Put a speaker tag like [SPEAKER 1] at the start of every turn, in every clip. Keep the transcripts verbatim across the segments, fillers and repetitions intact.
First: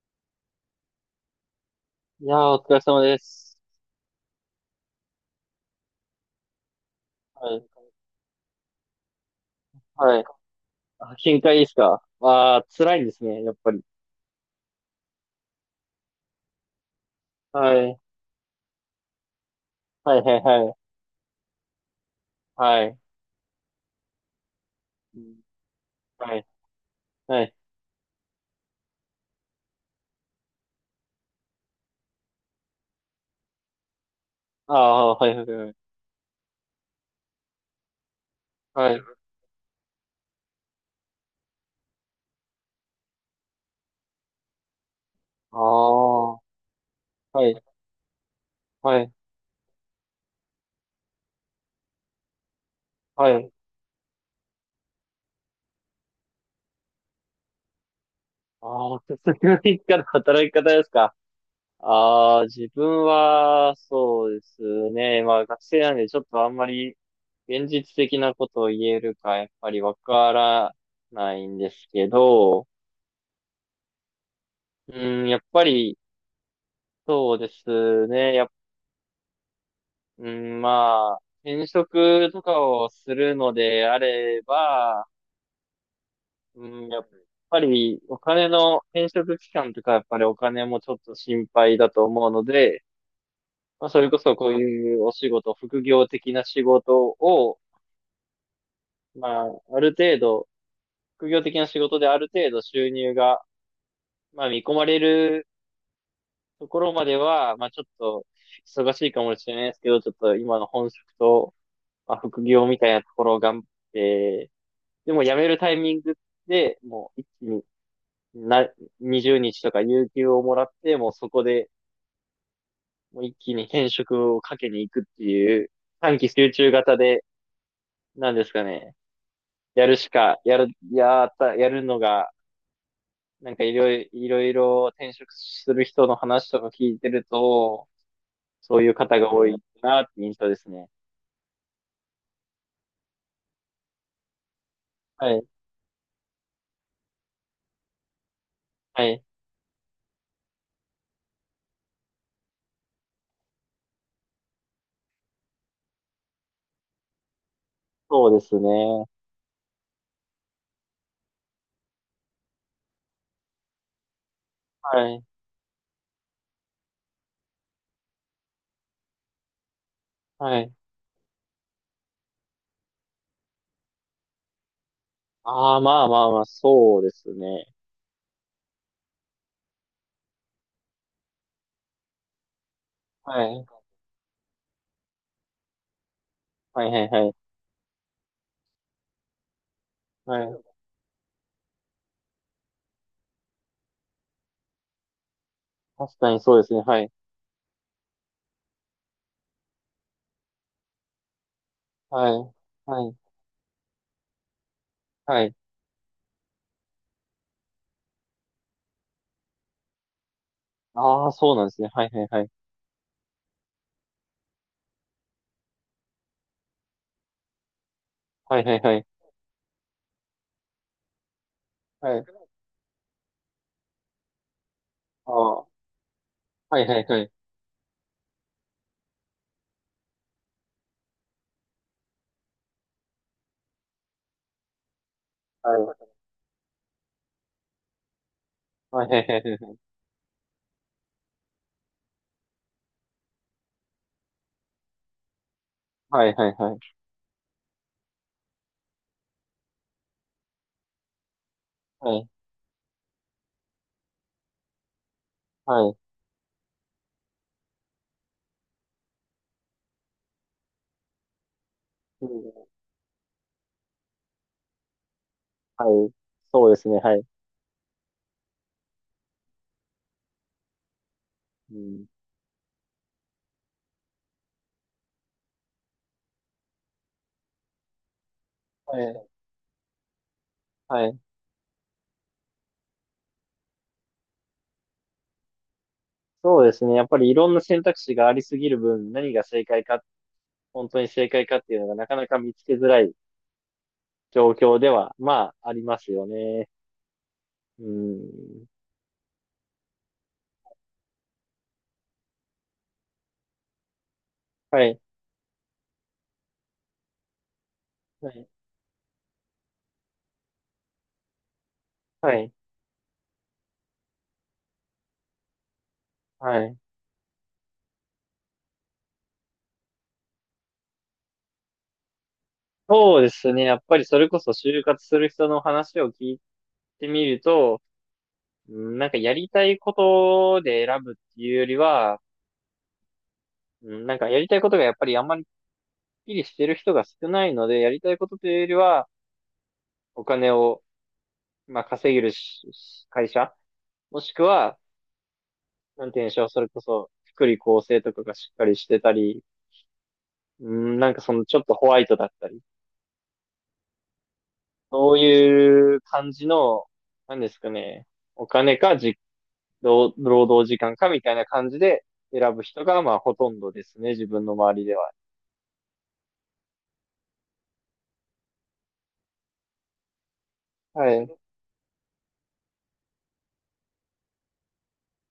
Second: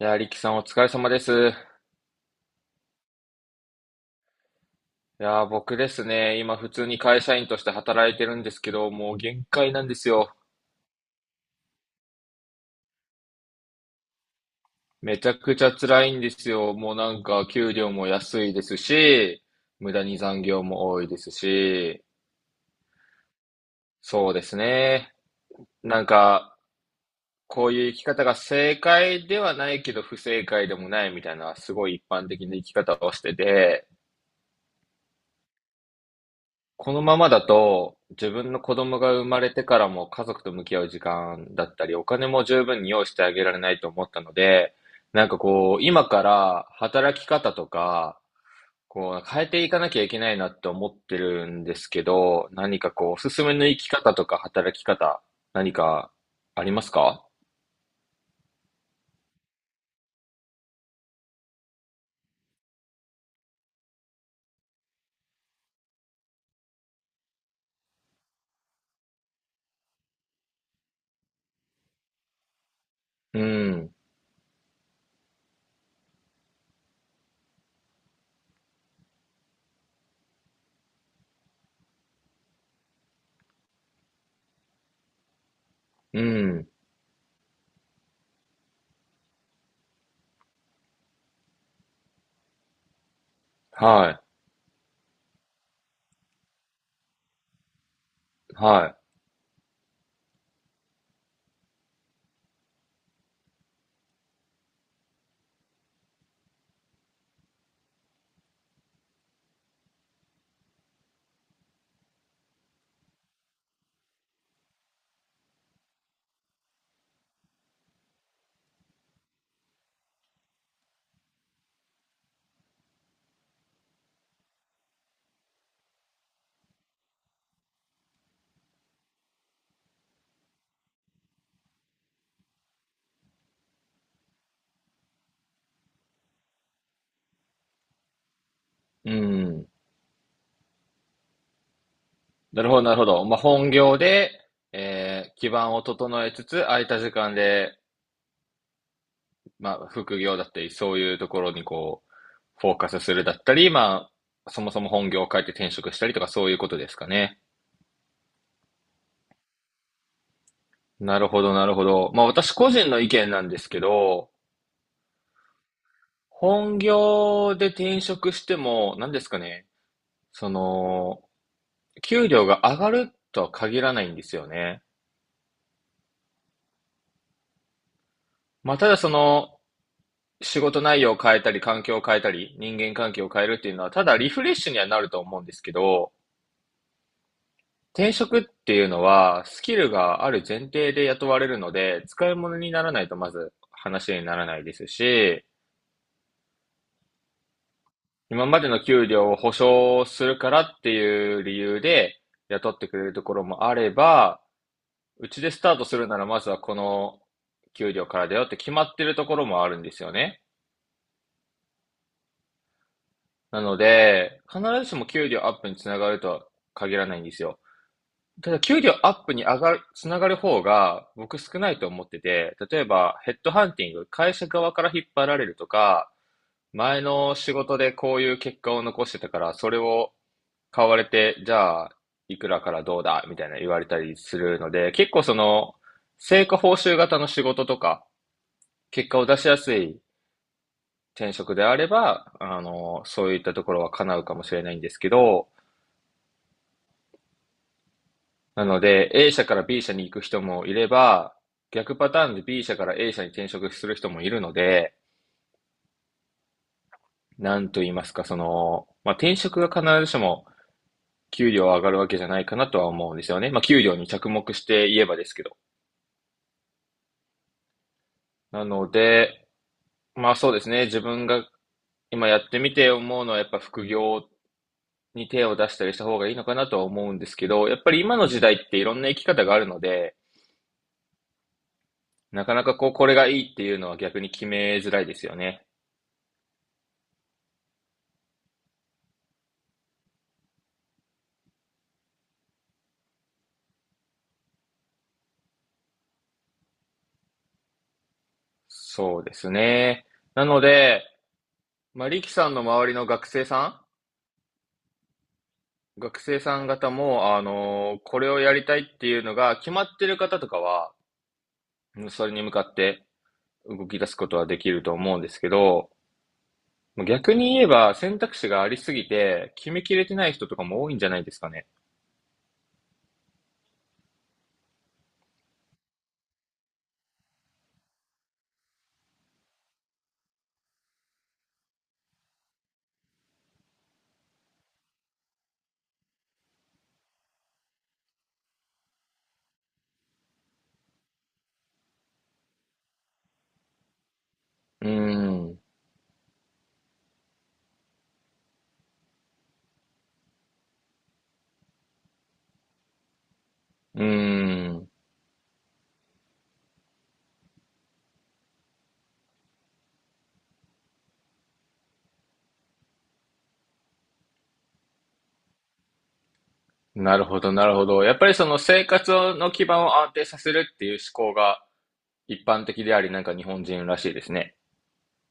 [SPEAKER 1] いやー、リキさんお疲れ様です。い
[SPEAKER 2] いやー、お疲れ様です。
[SPEAKER 1] やー、僕ですね、今普通に会社員
[SPEAKER 2] は
[SPEAKER 1] とし
[SPEAKER 2] い。
[SPEAKER 1] て働いてるんですけど、もう限界なんです
[SPEAKER 2] はい。
[SPEAKER 1] よ。
[SPEAKER 2] あ、深海ですか。ああー、辛いんですね、やっぱり。
[SPEAKER 1] めちゃくちゃ辛いんですよ。もうなんか給
[SPEAKER 2] は
[SPEAKER 1] 料
[SPEAKER 2] い。
[SPEAKER 1] も安いですし、無駄
[SPEAKER 2] は
[SPEAKER 1] に
[SPEAKER 2] い、は
[SPEAKER 1] 残
[SPEAKER 2] い、
[SPEAKER 1] 業
[SPEAKER 2] はい。
[SPEAKER 1] も多いですし、
[SPEAKER 2] はい。
[SPEAKER 1] そうですね。
[SPEAKER 2] うん。
[SPEAKER 1] なん
[SPEAKER 2] はい。
[SPEAKER 1] か、
[SPEAKER 2] はい。
[SPEAKER 1] こういう生き方が正解ではないけど不正解でもないみたいな、すごい一般的な生き方をしてて、
[SPEAKER 2] ああ、はい、はい、はい。
[SPEAKER 1] このままだと、自分の子
[SPEAKER 2] は
[SPEAKER 1] 供
[SPEAKER 2] い。
[SPEAKER 1] が生まれてからも家族と向き合う時間だったり、お金も十分に用意してあげられないと思ったので、なんか
[SPEAKER 2] あ
[SPEAKER 1] こう、今か
[SPEAKER 2] あ、は
[SPEAKER 1] ら働き
[SPEAKER 2] い、
[SPEAKER 1] 方とか、
[SPEAKER 2] はい、
[SPEAKER 1] こう、変えていかなきゃいけないなって思ってるんですけど、何かこう、お
[SPEAKER 2] は
[SPEAKER 1] すす
[SPEAKER 2] い。
[SPEAKER 1] めの生き方とか働き方、何かありますか？
[SPEAKER 2] ああ、手先の一家の働き方ですか。ああー、自分は、そうですね。まあ、学生なんで、ちょっとあんまり、現実的なことを言えるか、やっぱりわからないんですけど、
[SPEAKER 1] うん、
[SPEAKER 2] うん、やっぱり、そうですね。やっ、うん、まあ、転職とかをするのであれば、
[SPEAKER 1] う
[SPEAKER 2] う
[SPEAKER 1] ん、
[SPEAKER 2] ん、やっぱりお金の転職期間とか、やっぱりお金もちょっと心配だと思うので、まあ、それこ
[SPEAKER 1] は
[SPEAKER 2] そこういうお仕事、副業的な仕事を、
[SPEAKER 1] い、は
[SPEAKER 2] まあ、ある程度、副業的な仕事である程度収入が、まあ、見込まれるところまでは、まあ、ちょっと忙しいかもしれないですけど、ちょっと今の本職と、まあ、副業みたいなところを頑張って、でも辞めるタイミングで、もう一気にな、はつかかんとか有給をもらって、もうそこで、もう一気に転職をかけに行くっていう、短期集中型で、なんですかね、やるしか、やる、やった、やるのが、なんかいろいろ、いろいろ転職する人の話とか聞いてると、そういう
[SPEAKER 1] い、う
[SPEAKER 2] 方が多い
[SPEAKER 1] ん。
[SPEAKER 2] なって印象ですね。
[SPEAKER 1] なるほど、なるほど。まあ、本業で、
[SPEAKER 2] は
[SPEAKER 1] えー
[SPEAKER 2] い。
[SPEAKER 1] 基盤を整えつつ、空いた時間で
[SPEAKER 2] はい。
[SPEAKER 1] まあ、副業だったり、そういうところにこう、フォーカスするだったり、まあ、そもそも本業を変えて転職したりとか、そういうことですかね。
[SPEAKER 2] そうですね。
[SPEAKER 1] なるほど、なるほど。まあ、私個人の意見なんですけど、
[SPEAKER 2] はい。
[SPEAKER 1] 本業で転職しても、何ですかね、そ
[SPEAKER 2] はい。
[SPEAKER 1] の、給料が上がるとは限らないんですよね。
[SPEAKER 2] ああ、まあまあまあ、そうですね。
[SPEAKER 1] まあ、ただその、仕事内容を変えたり、環境を変えたり、人間関係を
[SPEAKER 2] は
[SPEAKER 1] 変えるっ
[SPEAKER 2] い。
[SPEAKER 1] ていうのは、ただリフレッシュにはなると思うんですけど、
[SPEAKER 2] はいはいはい。
[SPEAKER 1] 転職っていうのは、スキルがあ
[SPEAKER 2] は
[SPEAKER 1] る前
[SPEAKER 2] い。
[SPEAKER 1] 提で雇われるので、使い物にならないとまず話にならないですし、
[SPEAKER 2] 確かにそうですね。はい。
[SPEAKER 1] 今までの給料を保証するからっていう理由で
[SPEAKER 2] はい。
[SPEAKER 1] 雇ってくれ
[SPEAKER 2] は
[SPEAKER 1] る
[SPEAKER 2] い。
[SPEAKER 1] ところもあれば、うち
[SPEAKER 2] は
[SPEAKER 1] で
[SPEAKER 2] い。
[SPEAKER 1] スタートするならまずはこの給料からだよって決まってるところもあるんですよね。
[SPEAKER 2] ああ、そうなんですね。はいはいはい。
[SPEAKER 1] なので、必ずしも給料アップにつながるとは限らないんですよ。た
[SPEAKER 2] は
[SPEAKER 1] だ
[SPEAKER 2] いは
[SPEAKER 1] 給
[SPEAKER 2] い
[SPEAKER 1] 料
[SPEAKER 2] はい。
[SPEAKER 1] アップに上がる、つながる方が僕少ないと思っ
[SPEAKER 2] は
[SPEAKER 1] て
[SPEAKER 2] い。
[SPEAKER 1] て、例えばヘッドハンティング、会社側から引っ張
[SPEAKER 2] ああ、
[SPEAKER 1] られると
[SPEAKER 2] は
[SPEAKER 1] か、
[SPEAKER 2] いは
[SPEAKER 1] 前
[SPEAKER 2] いはい。
[SPEAKER 1] の仕事でこういう結果を残してたから、それを買われて、じゃあ、いくらからどうだみたいな言われたりするので、結構そ
[SPEAKER 2] は
[SPEAKER 1] の、
[SPEAKER 2] い。
[SPEAKER 1] 成果報酬型の仕事とか、
[SPEAKER 2] はい
[SPEAKER 1] 結
[SPEAKER 2] は
[SPEAKER 1] 果
[SPEAKER 2] い
[SPEAKER 1] を
[SPEAKER 2] は
[SPEAKER 1] 出しやす
[SPEAKER 2] い。
[SPEAKER 1] い転職であれば、あの、そういったところは叶うかもしれないんですけど、
[SPEAKER 2] はいはいはい。
[SPEAKER 1] なので、A 社から B 社に行く人もいれば、逆パ
[SPEAKER 2] は
[SPEAKER 1] タ
[SPEAKER 2] い。
[SPEAKER 1] ーンで B 社から エー 社に転職する人もいるので、
[SPEAKER 2] はい。
[SPEAKER 1] なんと言いますか、その、まあ、転職が必ずしも給料上がるわけじ
[SPEAKER 2] う
[SPEAKER 1] ゃないかな
[SPEAKER 2] ん、
[SPEAKER 1] とは思うんですよね。まあ、給料に着目して言えばですけど。
[SPEAKER 2] はい。そうですね。はい。
[SPEAKER 1] なので、まあそうですね、自分が
[SPEAKER 2] うん。
[SPEAKER 1] 今やってみて思うのはやっぱ副業に手を出したりした方がいいのかなとは思うんですけど、やっぱり今の時代っていろ
[SPEAKER 2] は
[SPEAKER 1] んな生き
[SPEAKER 2] い。
[SPEAKER 1] 方があるので、
[SPEAKER 2] はい。
[SPEAKER 1] なかなかこう、これがいいっていうのは逆に決めづらいですよね。
[SPEAKER 2] そうですね。やっぱりいろんな選択肢がありすぎる分、何が正解か、本当に正解かっていうのがなかなか見つけづらい状況では、まあ、ありますよね。うん。
[SPEAKER 1] そうですね。なので、まあ、リキさんの周りの学生さ
[SPEAKER 2] はい。
[SPEAKER 1] ん、学生さん方も、あのーこ
[SPEAKER 2] は
[SPEAKER 1] れを
[SPEAKER 2] い。
[SPEAKER 1] やりたいっていうのが決まってる方とかは、うん、そ
[SPEAKER 2] は
[SPEAKER 1] れに向
[SPEAKER 2] い。
[SPEAKER 1] かって動き出すことはできると思うんですけど、
[SPEAKER 2] はい。
[SPEAKER 1] 逆に言えば選択肢がありすぎて、決めきれてない人とかも多いんじゃないですかね。
[SPEAKER 2] そうですね。やっぱりそれこそ就活する人の話を聞いてみると、うんなんかやりたいことで選ぶっていうよりは、うんなんかやりたいことがやっぱりあんまりきっきりしてる人が少ないので、やりたいことというよりは、お金を、まあ、稼げるしし会社、もしくは、
[SPEAKER 1] うーん。
[SPEAKER 2] なんて言うんでしょう、それこそ、福利厚生とかがしっかりしてたり、うんなんかそのちょっとホワイトだったり。
[SPEAKER 1] うーん。
[SPEAKER 2] そういう感じの、なんですかね、お金かじ、労労働時間かみたいな感じで選ぶ人が、まあ、ほとんどですね、自分の周りでは。
[SPEAKER 1] なるほど、なるほど。やっぱりその生活の基盤を安定させるっていう
[SPEAKER 2] はい。
[SPEAKER 1] 思考が一般的であり、なんか日本人らしいですね。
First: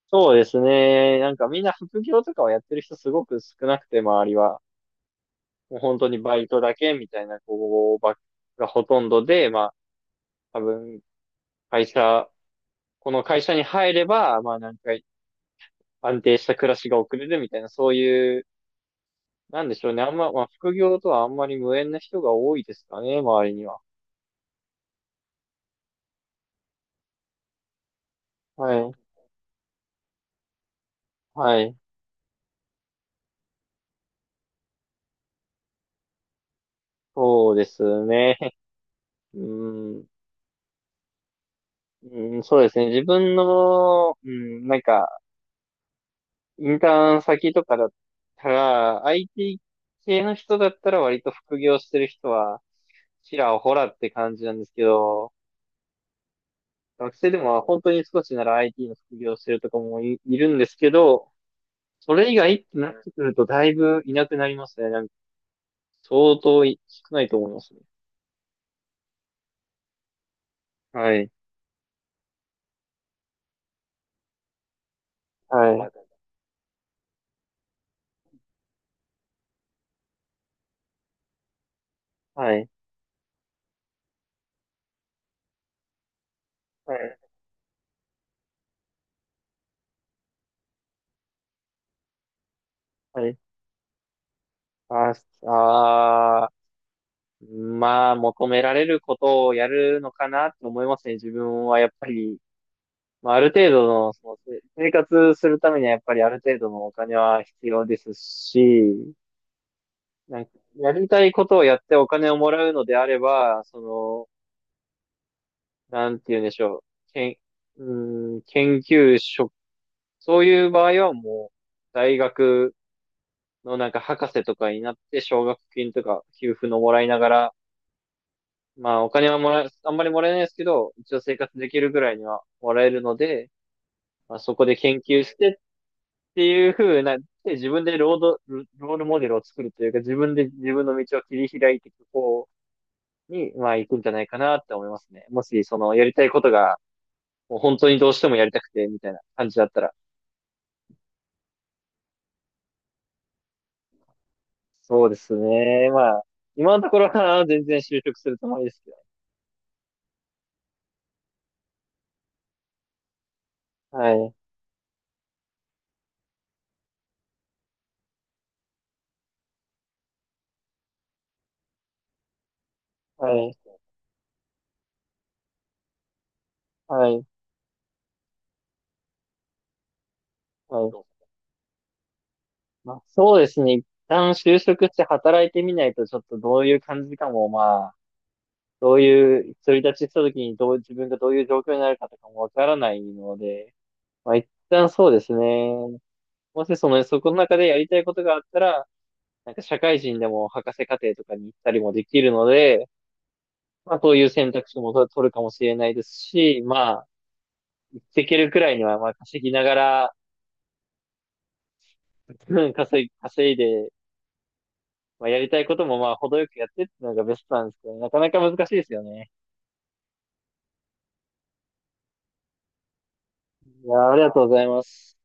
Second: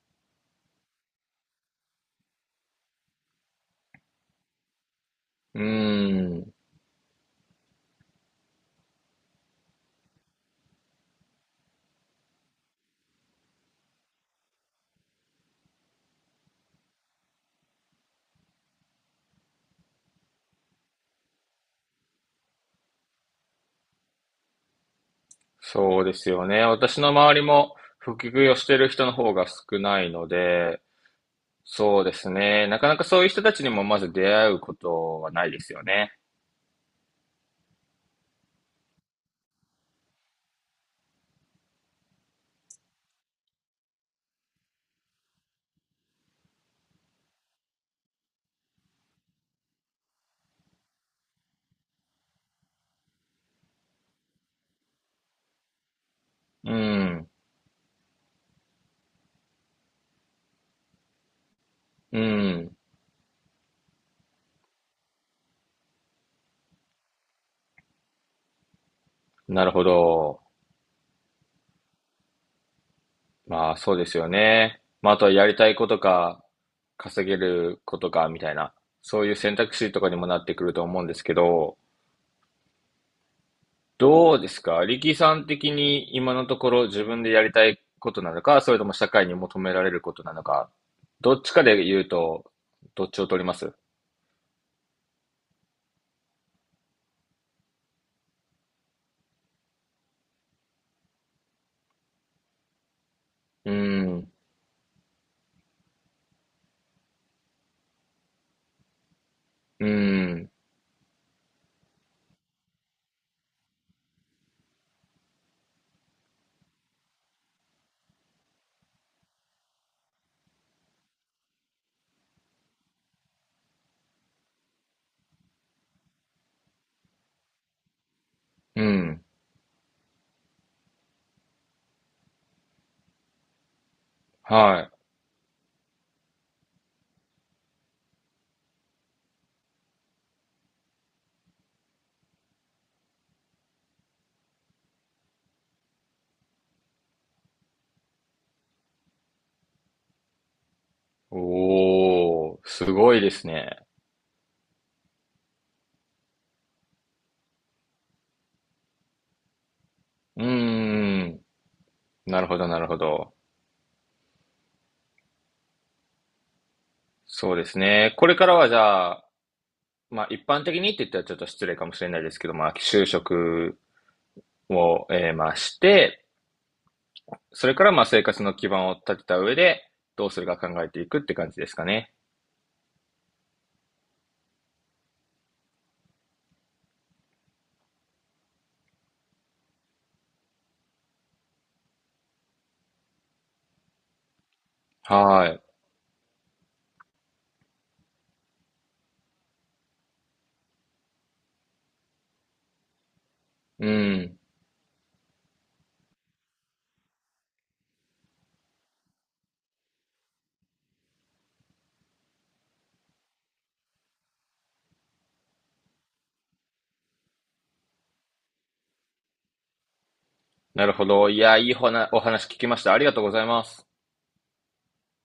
[SPEAKER 2] そうですね。なんかみんな副業とかをやってる人すごく少なくて、周りは。
[SPEAKER 1] う
[SPEAKER 2] もう本当に
[SPEAKER 1] ー
[SPEAKER 2] バイ
[SPEAKER 1] ん。
[SPEAKER 2] トだけみたいな子ばっがほとんどで、まあ、多分、会社、この会社に入れば、まあ、なんか安定した暮らしが送れるみたいな、そういうなんでしょうね。あんま、まあ、副業とはあんまり無縁な人が多いですかね、周りには。
[SPEAKER 1] そうですよね。私の周りも副業し
[SPEAKER 2] は
[SPEAKER 1] てる
[SPEAKER 2] い。
[SPEAKER 1] 人の方が少ないので、
[SPEAKER 2] はい。
[SPEAKER 1] そうですね。なかなかそういう人たちにもまず出会うことはないですよね。
[SPEAKER 2] そうですね。うん。うん、そうですね。自分の、うん、なんか、インターン先とかだったら、アイティー 系の人だったら割と副業してる人は、ちらほらって感じなんですけど、
[SPEAKER 1] う
[SPEAKER 2] 学
[SPEAKER 1] ん。
[SPEAKER 2] 生でも本当に少しなら アイティー の副業してるとかもい、いるんですけど、そ
[SPEAKER 1] う
[SPEAKER 2] れ以外って
[SPEAKER 1] ん。
[SPEAKER 2] なってくるとだいぶいなくなりますね。相当い少ないと思いますね。
[SPEAKER 1] なるほど。
[SPEAKER 2] はい。
[SPEAKER 1] まあそうですよね。まああとはやりたい
[SPEAKER 2] は
[SPEAKER 1] こ
[SPEAKER 2] い。
[SPEAKER 1] とか、稼げることかみたいな、そういう選択肢とかにもなってくると思うんですけど、
[SPEAKER 2] はい。
[SPEAKER 1] どうですか力さん的に今のところ
[SPEAKER 2] はい。
[SPEAKER 1] 自分でやりたいことなのか、それとも社会に求められることなのか、どっちかで言うと、どっち
[SPEAKER 2] は
[SPEAKER 1] を
[SPEAKER 2] い。
[SPEAKER 1] 取ります？
[SPEAKER 2] あああー、まあ、求められることをやるのかなって思いますね。自分はやっぱり、まあ、ある
[SPEAKER 1] う
[SPEAKER 2] 程
[SPEAKER 1] ー
[SPEAKER 2] 度の、そ
[SPEAKER 1] ん、
[SPEAKER 2] の、せ生活するためにはやっぱりある程度のお金は必要ですし、
[SPEAKER 1] うー
[SPEAKER 2] なんか、
[SPEAKER 1] ん、
[SPEAKER 2] やりたいことをやってお金をもらうのであれば、その、なんて言うんでしょう。けん、うーん、研究職、そういう場合はもう、大学のなんか博士とかになって奨学金とか給付のもらいながら、
[SPEAKER 1] うー
[SPEAKER 2] まあお
[SPEAKER 1] ん、
[SPEAKER 2] 金はもらえ、あんまりもらえないですけど、一応生活できるぐらいにはもらえるので、まあ、そこで
[SPEAKER 1] はい。
[SPEAKER 2] 研究してっていう風な、で自分でロード、ロールモデルを作るというか、自分で自分の道を切り開いていく方に、まあ行くんじゃないかなって思いますね。もしそのやりたいことが、もう本当にどうしてもやりたくてみたいな感じだったら。
[SPEAKER 1] おー、すごいですね。
[SPEAKER 2] そうですね。まあ、今のところは全然就職するつもりですけどね。
[SPEAKER 1] うーん、なるほど、なるほど。
[SPEAKER 2] はい。
[SPEAKER 1] そうですね。これからはじゃあ、まあ一般的にって言ったらちょっと失礼かもしれないですけど、まあ就
[SPEAKER 2] はい。
[SPEAKER 1] 職を、えーまあして、
[SPEAKER 2] はい。
[SPEAKER 1] それからまあ生活の基盤を立てた上で、どうするか
[SPEAKER 2] は
[SPEAKER 1] 考え
[SPEAKER 2] い。
[SPEAKER 1] ていくって感じですかね。
[SPEAKER 2] まあ、そうですね。一旦就職して働いてみないと、ちょっとどういう感じかも、まあ、どういう、独り立ちした時にどう、自分がどういう状況になるかとかもわからないので、まあ、一旦そうです
[SPEAKER 1] はーい。
[SPEAKER 2] ね。もしその、そこの中でやりたいことがあったら、なんか社会人でも博士課程とかに行ったりもできるので、
[SPEAKER 1] う
[SPEAKER 2] まあ、そういう
[SPEAKER 1] ん。
[SPEAKER 2] 選択肢もと取るかもしれないですし、まあ、できるくらいには、まあ、稼ぎながら、うん稼い、稼いで、まあ、やりたいこともまあ、程よくやってっていうのがベストなんですけどね、なかなか難しいですよね。
[SPEAKER 1] なるほど。いや、いいほなお話聞きました。ありがとうございます。
[SPEAKER 2] いやー、ありがとうございます。